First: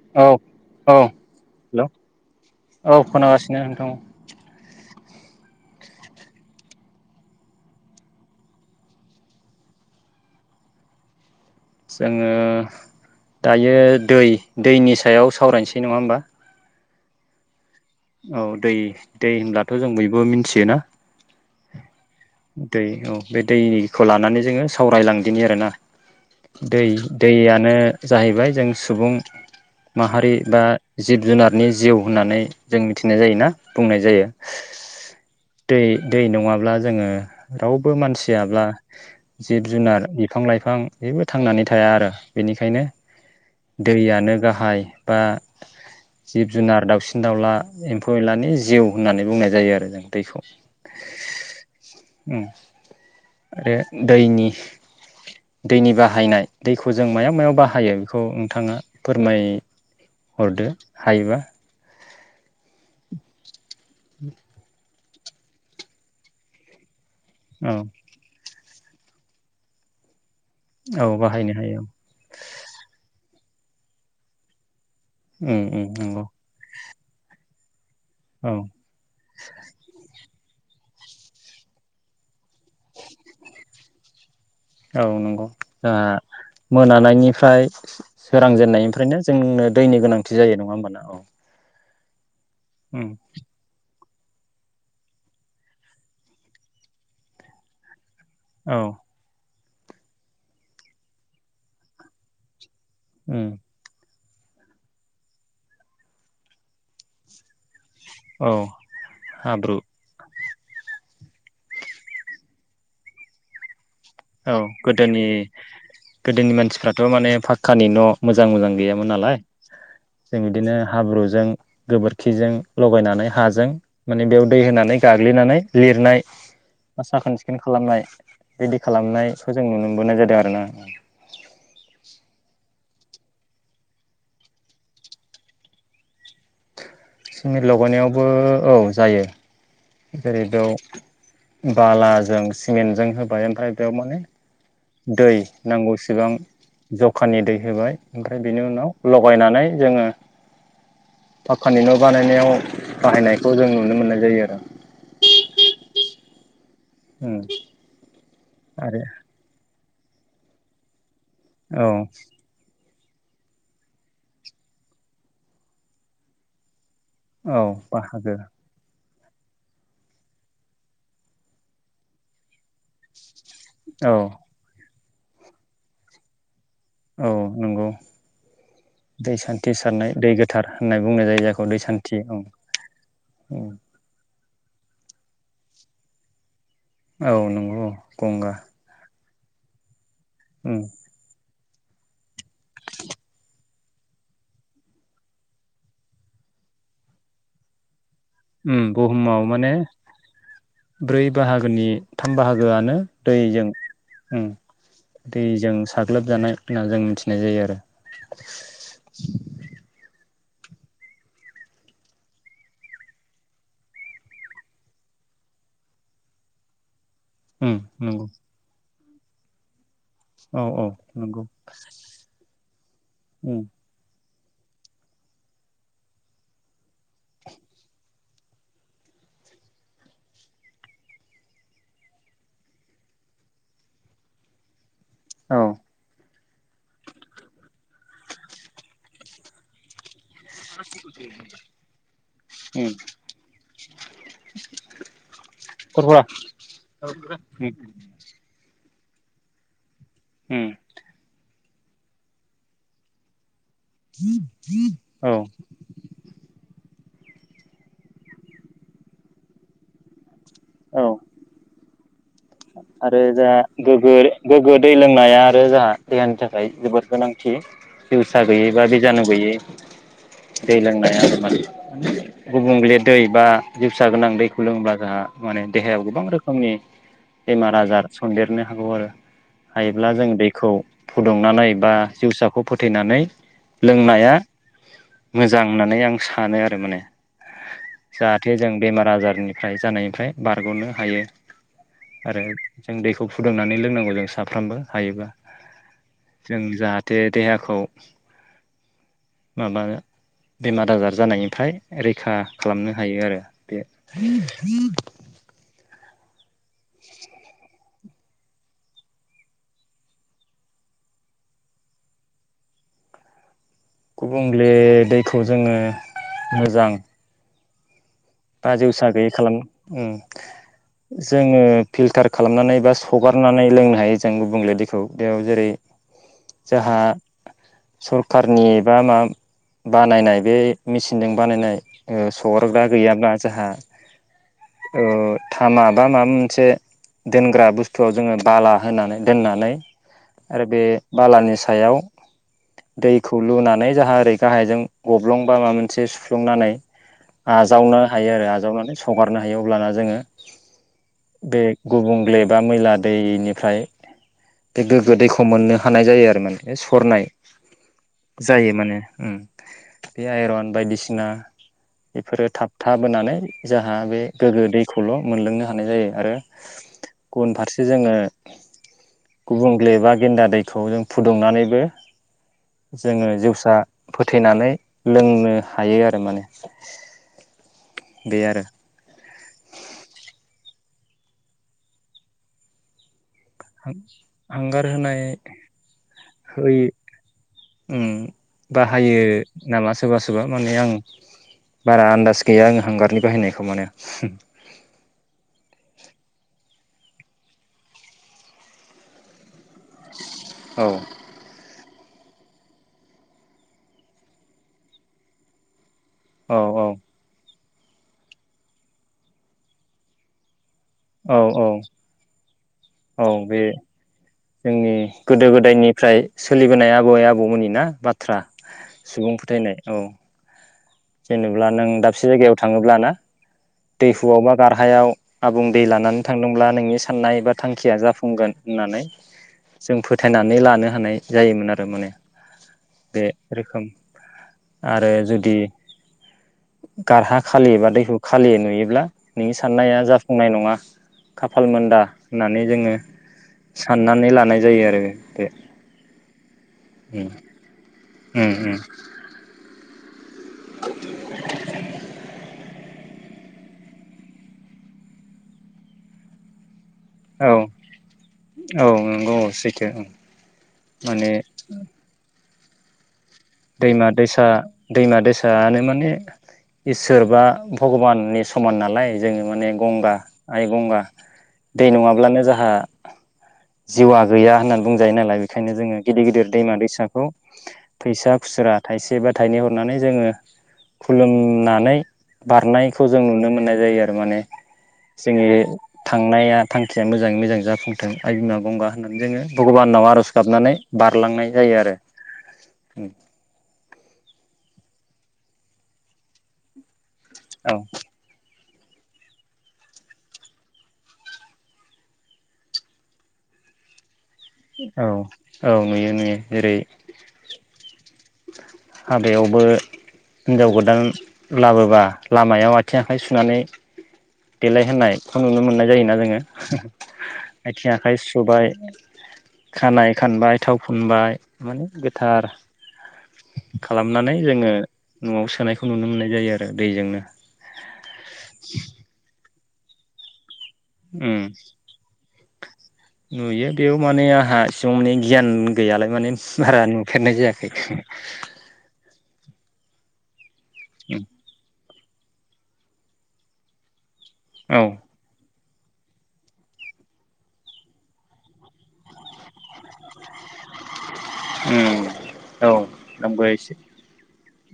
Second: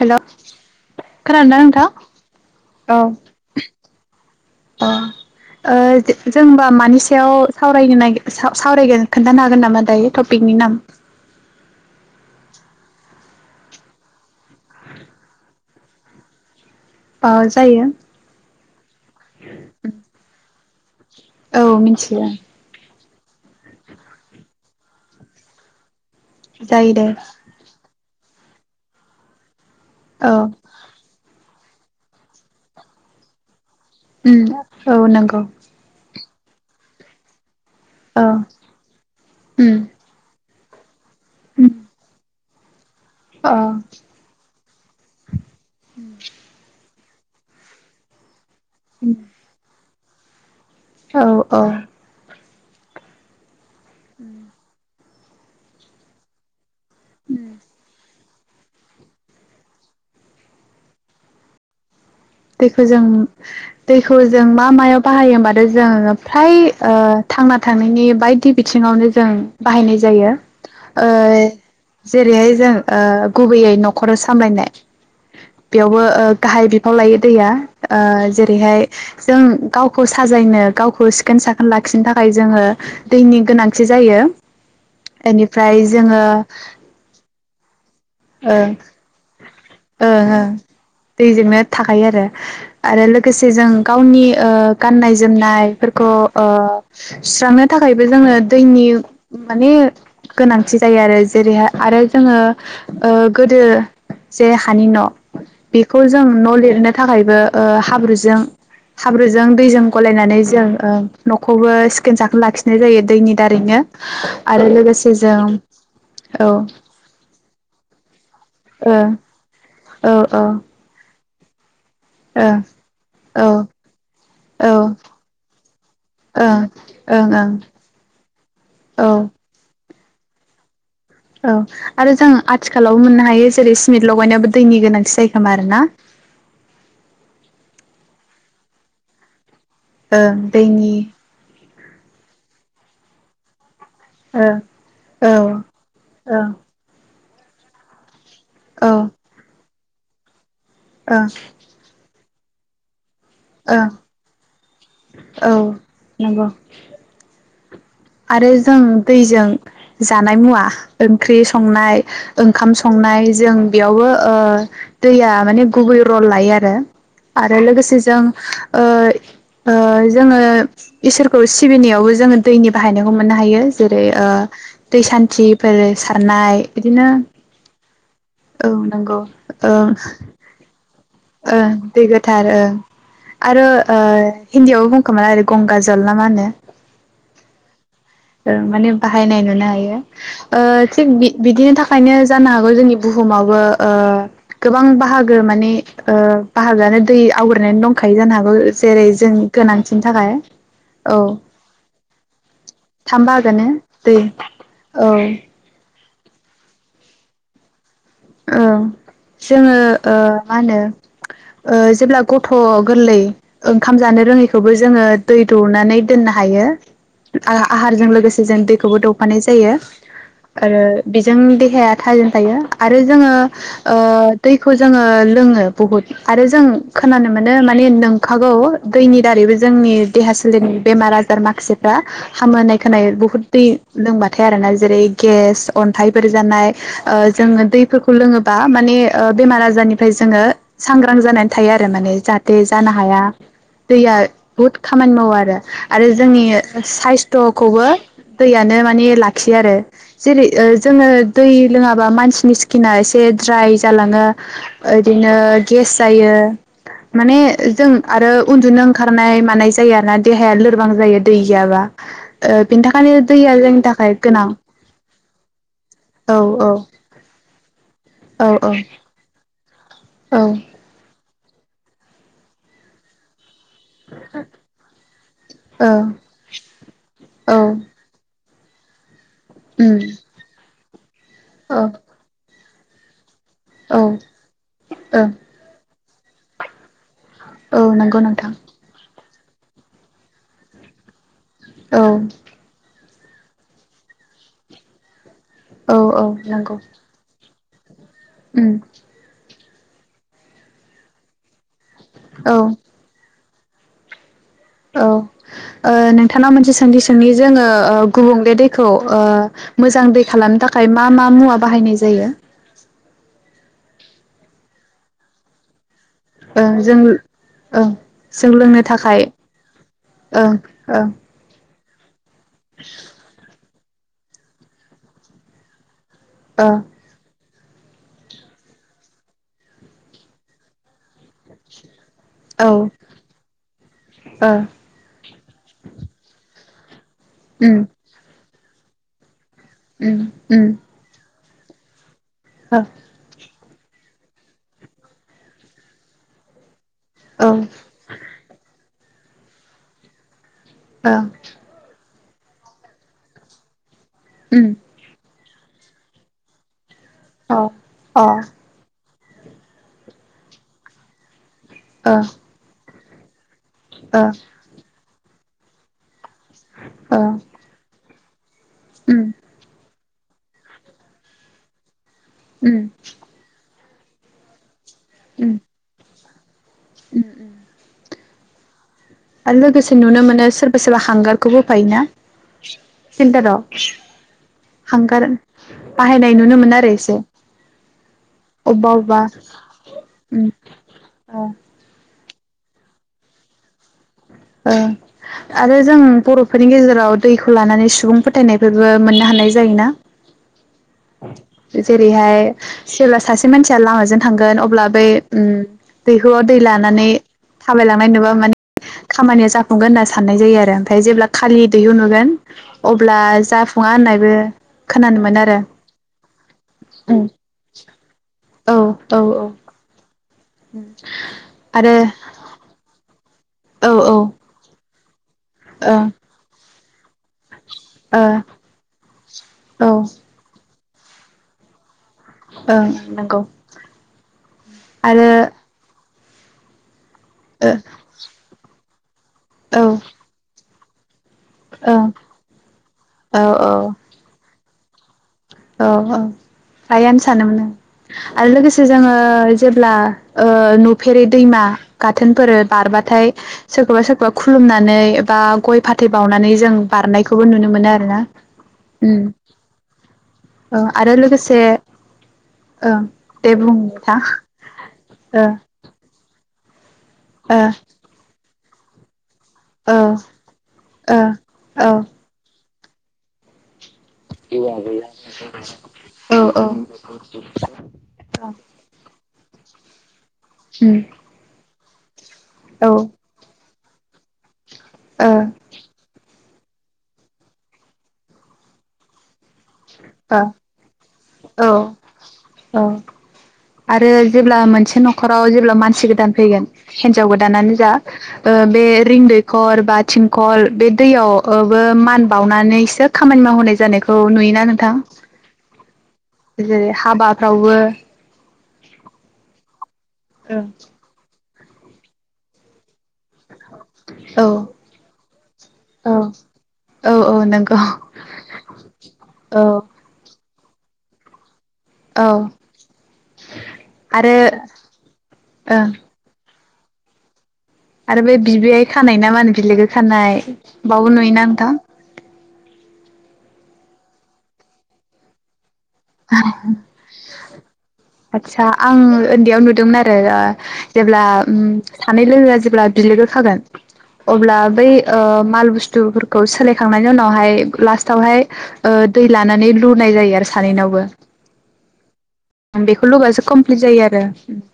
हेल' औ औ खोनादोंना हेल' नोंथां? औ खोनागासिनो नोंथां। [unintelligible] अ ओ जोंदा मानि सायाव सावरायनो नायगिर सा साव सावरायगोन खोनथानो हागोन नामा दायो टपिकनि नाम? जोङो दायो दै दैनि सायाव सावरायनोसै नङा होमबा? बा जायो। औ दै दै होनब्लाथ' जों बयबो मिथियोना। औ मिनथि दैे औ बे दैखौ लानानै जोङो सावरायलांदिनि आरोना। दै जायो दे दैयानो जाहैबाय जों सुबुं औ माहारि बा जिब- जुनार। नि जिउ होननानै जों मिथिनाय जायोना। बुंनाय जायो ओम औ नंगौ। दै दै नङाब्ला जोङो रावबो औ मानसियाब्ला उम जिब-जुनार, बिफां-लाइफां फां बेबो थांनानै थाया आरो। बेनिखायनो अ दैयानो गाहाइ बा जिब-जुनार' दाउसिन दावला, एम्फौ-एनलानि जिउ होननानै बुंनाय जायो आरो जों। दैखौ औ औ ओम आरो दैनि दैनि बाहायनाय दैखौ जों मायाव मायाव बाहायो बेखौ नोंथाङा फोरमायहरदो हायोबा? दैखौ जों दैखौ जों मा मायाव बाहायो होमबाथाय जोंङो फ्राय ओ थांना औ थानायनि बायदि बिथ थिङावनो जों बाहायनाय जायो। ओ औ बाहायनो हायो औ जेरैहाय जों ओ गुबैयै न'खर सामलायनाय उम उम बेयावबो नंगौ ओ गाहाय बिफाव लायो। दा ओ औ जेरैहाय जों गावखौ साजायनो गावखौ सिखोन-साखोन लाखिनो थाखाय जोङो दैनि गोनांथि जायो। औ नंगौ बेनिफ्राय जोंहा जोङो सोरां ओ जेननायनिफ्रायनो जोंनो दैनि गोनांथि ओ जायो नङा होमबाना औ दैजोंनो थाखायो आरो उम आरो लोगोसे जों गावनि ओ गाननाय-जोमनायफोरखौ ओ सुस्रांनो थाखाय बो जोंनो औ दैनि माने गोनांथि जायो आरो जेरैहाय आरो जोङो ओ उम गोदो जे हानि न' बेखौ जों न' लिरनो थाखायबो ओ हाब्रुजों औ हाब्रुजों हाब्रु दैजों गलायनानै जों ओ न'खौबो सिखोन-साखोन लाखिनाय जायो दैनि दारैनो। औ आरो लोगोसे गोदोनि जों औ गोदोनि मानसिफ्राथ' माने फा खानि न' मोजां मोजां ओ गैयामोन नालाय औ ओ औ जों बिदिनो हाब्रु जों गोबोरखिजों लगायनानै ओं हाजों माने बेयाव दै ओं होनानै गाग्लिनानै लिरनाय बा ओं ओं साखोन-सिखोन खालामनाय बिदि औ खालामनायखौ जों मोनबोनाय जादों आरो ना। औ आरो जों आथिखालावबो मोननो हायो जेरै सिमेन्ट लगायनायावो दैनि गोनांथि जायो खोमा आरो ना। सिमेट लगानायावबो औ जायो। ओं जेरै बेयाव दैनि बालाजों सिमेन्टजों होबाय ओमफ्राय बेयाव माने ओ औ दै नांगौ सिबां औ ज खानि दै होबाय ओमफ्राय बेनि उनाव लगायनानै जोंङो औ फाखानि न' बानायनायाव बाहायनायखौ जों ओ नुनो मोननाय जायो आरो औ नंगौ ओं आरो जों दैजों जानाय मुवा ओंख्रि औ संनाय ओंखाम संनाय संनाय जों बेयावबो ओ दैया माने गुबै रल लायो आरो आरो औ लोगोसे जों बाहागो ओ जोंङो इसोरखौ सिबिनायावबो जोंङो दैनि बाहायखौ मोन हायो जेरै औ दै सान्थिफोर सारनाय बिदिनो औ नंगौ औ नंगौ दै सान्थि सारनाय दै गोथार होननाय बुंनाय जायो ओ जायखौ दै सान्थि औ गोथार ओं आरो हिन्दीयावबो बुंखोमा ओरो गंगाजल ना मा होनो औ नंगौ ओं गंगा माने बाहायनाय नुनो हायो उम ओ थि बि बिदिनो थाखाय बेनो जानो हागौ जोंनि बुहुमावबो ओ गोबां बाहागो माने ओ बाहागोआनो दै आवग्रिनानै दं खायो जानो हागौ उम जेरै जों बुहुमाव माने गोनांथिनि थाखाय औ ब्रै बाहागोनि थाम बाहागोआनो थाम बाहागोआनो दैजों दै ओम औ दैजों साग्लोबजानाय होनना जों मिथिनाय जायो आरो औ जोङो ओ। मा होनो? जेब्ला गथ' गोरलै ओंखाम जानो रोङैखौबो जोङो दै दौनानै दोननो हायो। उम आहारजों नंगौ लोगोसे जों दैखौबो द फानाय जायो। औ आरो औ बेजों नंगौ देहाया थाजिम थायो। जोङो उम ओ दैखौ जोङो लोङो बुहुत, आरो जों खोनानो मोनो माने नंखागौ दैनि दारैबो जोंनि देहा सोलेरनि बेमार आजार माखासेफ्रा हामोनाय खोनाय। बुहुद दै लोंबाथाय आरोना जेरै औ गेस अन्थाइफोर जानाय ओ जोङो दैफोरखौ लोङोबा माने ओ बेमार आजारनिफ्राय जोङो सांग्रां जानानै थायो आरो माने जाहाथे उम जानो हाया, दैया बुहुत खामानि मावो आरो आरो खरफरा जोंनि उम साइस्थ'खौबो दैयनो मानिे लाखियो आरो। जेरै उम जोङो दै लोङाबा माने बिनि स्किना एसे द्राय जालाङो बिदिनो औ गेस जायो। माने जों आरो उन्दुनो ओंखारनाय मानाय जायो आरो ना। देहाया लोरबां औ जायो दै गैयाबा। ओ बेनि आरो थाखायनो जोंहा दैया जोंनि थाखाय गोगो गोनां गोग्गो दै लोंनाया आरो जोंहा औ देहानि औ थाखाय जोबोद गोनां। ए औ जिउसा गैयि बा बिजानु गोयै। औ दै लोंनाया। गुबुंले दै बा जिउसा गोनां दैखौ लोंब्ला जोंहा माने औ देहायाव गोबां रोखोमनि औ बेमार आजार। देरनो हागौ आरो। उम हायोब्ला जों बेखौ फुदुंनानै औ बा जिउसा खौ फोथैनानै औ लोंनाया औ मोजां होननानै आं सानो आरो माने। औ नंगौ नोंथां। जाहाथे जों [unintelligible] जानायनिफ्राय बारग'नो हायो औ आरो जों दैखौ फुदुंनानै लोंनांगौ जों साफ्रोमबो हायोबा औ औ नंगौ। खौ उम माबा बेमार आजार जानायनिफ्राय रैखा औ खालामनो हायो आरो [inaudible] औ ओ नों नोंथांनाव मोनसे सोंथि सोंनि जोङो ओ गुबुंले दैखौ ओ मोजां दै खालामनो थाखाय मा मा मुवा बाहायनाय जायो? गुबुंले दैखौ जोङो ओ जों औ। बाजिउसा गैयि खालामो ओ ओं ओं जोङो फिलटार खालामनानै बा सगारनानै लोंनो हायो जों गुबुंले दैखौ दैयाव जेरै - ओ जोंहा सरखारनि बा मा बानायनाय बे मेसिनजों बानायनाय ओ सोहरग्रा औ गैयाब्ला जोंहा ओ ओ थामा बा मा मोनसे दोनग्रा उम बुस्थुआव जोङो बाला होननानै दोनना नै उम उम आरो बे बालानि सायाव ओ दैखौ लुना नै जोहा ओरै गाहायजों गब्लंबा माबा मोनसे सुफ्लंनानै औ ओ आजावनो हायो आरो आजावनानै हगारनो हायो अब्लाना जोङो बे गुबुं ब्लेबा मैला दैनिफ्राय उम बे गोगो दैखौ खौ मोननो हानाय जायो आरो माने हरनाय अ जायो माने ओम बे आइरन बायदिसिना ओ बेफोरो थाब थाबोनानै जाहा बे ओ गोगो दैखौ खौल' मोनलोंनो हानाय जायो आरो ओ गुबुन फारसे जोङो उम गुबुंले बा गेन्दा दैखौ जों फुदुंनानैबो उम जोङो जेवसा फोथैनानै लोंनो हायो आरो माने अ उम उम बे आरो आरो लोगोसे नुनो मोनो सोरबा सोरबा हांगारखौ होफायो ना? हां-हांगार होनाय बाहायनाय नुनो मोनो होइ आरो एसे उम अबबा अबबा बाहायो नामा सोरबा सोरबा उम माने आं ओ बारा आन्दाज गैया आं हांगारनि बाहायनायखौ माने ओ आरो जों बर'फोरनि गेजे राव दैखौ लानानै सुबुं फोथायनायफोरबो मोननो हानाय ज जायोना? औ जेरैहाय सेरबा सासे मानसिया लामाजों थांगोन अब्ला बै उम दैहुआव दै औ औ लानानै थाबायलांनाय नुबा माने खामानिया जाफुंगोन होनना सान्नाय जायो आरो नाथाय जेब्ला औ खालि औ दैहु नुगोन अब्ला औ बे जाफुङा होननायबो जोंनि खोनानो मोनो गोदो आरो गोदायनिफ्राय सोलिबोनाय आबै आबौमोननि ना बाथ्रा औ औ सुबुं फोथायनाय औ। जेनेब्ला नों आरो दाबसे जायगायाव थाङोब्ला ना? औ औ दैहुआवबा गारहायाव आबुं दै ओं लानानै थांदोंब्ला नोंनि साननाय बाथ थांखिया ओ जाफुंगोन होननानै औ जों फोथायनानै लानो हानाय जायोमोन आरो माने ओं बे नंगौ रोखोम [inaudible] आरो जुदि गारहा खालि एबा दैहु खा नुयोब्ला नोंनि ओ औ साननाया जाफुंनाय नङा खाफाल मोनदा ओं होननानै जोङो औ साननानै लानाय जायो आरो बे औ औ आइआनो सानोमोन ओ आरो उम उम उम लोगोसे जोङो जेब्ला ओ नुफेरै दैमा गाथोनफोर बारबाथाय सोरखौबा सोरखौबा खुलुमनानै एबा गय फाथै बावनानै जों बारनायखौबो औ नुनो मोनो आरो ना औ नंगौ औ सैथो ओं औ आरो माने लोगोसे ओ दैमा दैसा दैमा ओ दैसायानो माने इसोर बा ओ भगबाननि समान नालाय जोङो माने ओ गंगा आइ गंगा दै ओ नङाब्लानो जाहा जिउआ गैया होननानै बुंजायो नालाय बेखायनो जोङो गिदिर औ गिदिर औ दैमा दैसाखौ फैसा खुस्रा थाइसेबा थाइनै हरनानै जोङो उम खुलुमनानै औ ओ बारनायखौ जों नुनो मोननाय जायो आरो माने जोङनि थांनाया थांखिया मोजाङै मोजां जाफुंथों आइ बिमा गंगा होननानै जोङो भगबानाव आरज गाबनानै बारलांनाय ओ जायो आरो औ आरो जेब्ला मोनसे न'खराव जेब्ला मानसि गोदान फैगोन हिन्जाव औ गोदानानो जा ओ आरोबे रिंदैखर बा थिंखल बे दैयाव ओबो मान बावनानैसो खामानि मावहोनाय जानायखौ नुयोना? थां औ औ नुयो नुयो जेरै हाबाफ्रावबो हाबायावबो हिनजाव गोदान लाबोबा लामायाव आथिं आखाइ सुनानै औ देलाय होननायखौ नुनो मोननाय जायोना जोङो औ औ नंगौ आथिं आखाइ सुबाय औ खानाय खानबाय थाव फुनबाय माने गोथार आरो खालामनानै जोङो न'आव ओं सोनायखौ नुनो मोननाय जायो आर रो दैजोंनो आरो बे बिबैयाय खानाय ना मा होनो? बिलोगो खानाय उम बावबोनुयोना नोंथां? नुयो बेयाव माने आंहा एसेबां माने गियान गैयालाय माने बारा नुफेरनाय जायाखै। आदसा आं उन्दैयाव [unintelligible] जेब्ला उम सानै लोगोआ जेब्ला बिलोगो खागोन अब्ला औ बै ओ माल बुस बुस्थुफोरखौ सोलायखांनायनि उनावहाय लास्टावहाय ओ दै लानानै लुनाय जायो आरो सानैनाव। बो उम औ बेखौ लुबासो आंबो एसे कमप्लिट जायो आरो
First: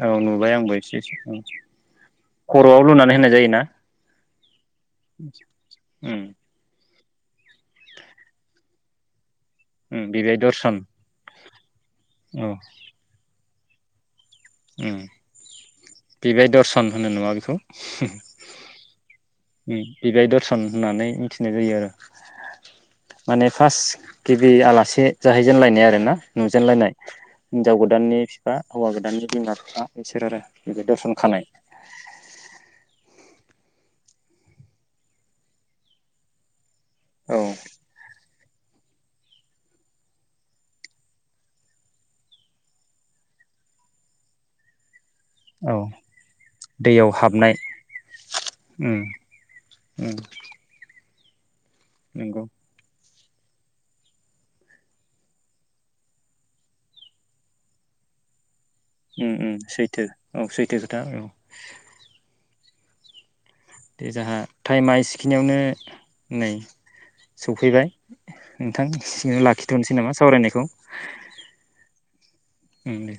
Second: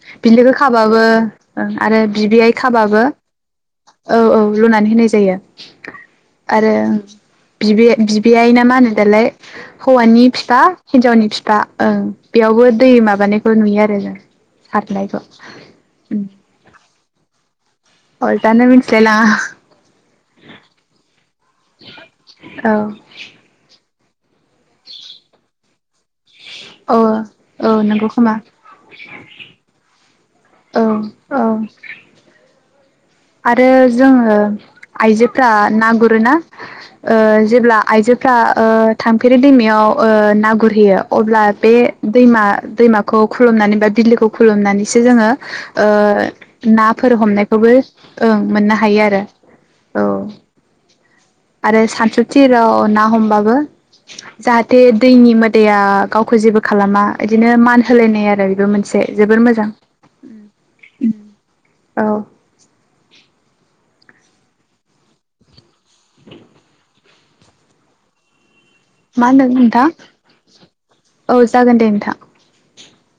औ नुबाय बिलोगो आंबो एसे खाबाबो एसे ओ आरो बिबैयाइ खर'आव खाबाबो लुनानै होनाय जायोना औ औ। लुनानै होनाय जायो उम आरो ओं बिबैयाय बिबैयाय नामा होनो दालाय उम हौवानि बिबाय फिफा दर्शन हिनजावनि फिफा ओं औ बेयावबो दै माबानाय बो नुयो आरो जों। उम सारनायखौ बिबियाय दर्शन होनो नामा बेखौ? अलटानो मिथिलाय लाङा। उम बिबाय दरसन होननानै मि थिनाय जायो आरो औ माने फास गिबि आलासि जाहैजेनलायनाय आरो ना? नुजेनलायनाय औ औ हिनजाव नंगौ गोदाननि खोमा बिफा हौवा गोदाननि [unintelligible] बिसोर आरो बि औ बे दरसन खानाय। औ आरो जोङो आइजोफ्रा ना गुरोना? ओ औ जेब्ला आइजोफ्रा ओ थांफेरि दैमायाव ओ ना गुरहैयो अब्ला बे दैमा दैमाखौ खुलुमनानै बा बिलोखौ खुलुमनानैसो जोङो औ ओ दैयाव नाफोर हाबनाय हमनायखौबो ओं मोननो उम हायो आरो औ। उम [inaudible] आरो सानसु नंगौ थिराव ना हम बाबो जाहाथे दैनि मोदाया गावखौ जेबो खालामा इदिनो मान होलायनाय आरो बेबो मोन उम उम सैथो औ सैथो खोथा औ। औ दे जाहा टाइमा एसिखिनियावनो नै सौफैबाय। नोंथां मा सिं आव होनदों नोंथां लाखिथ'नोसै नामा सावरायनायखौ? औ जागोन दे नोंथां उम दे।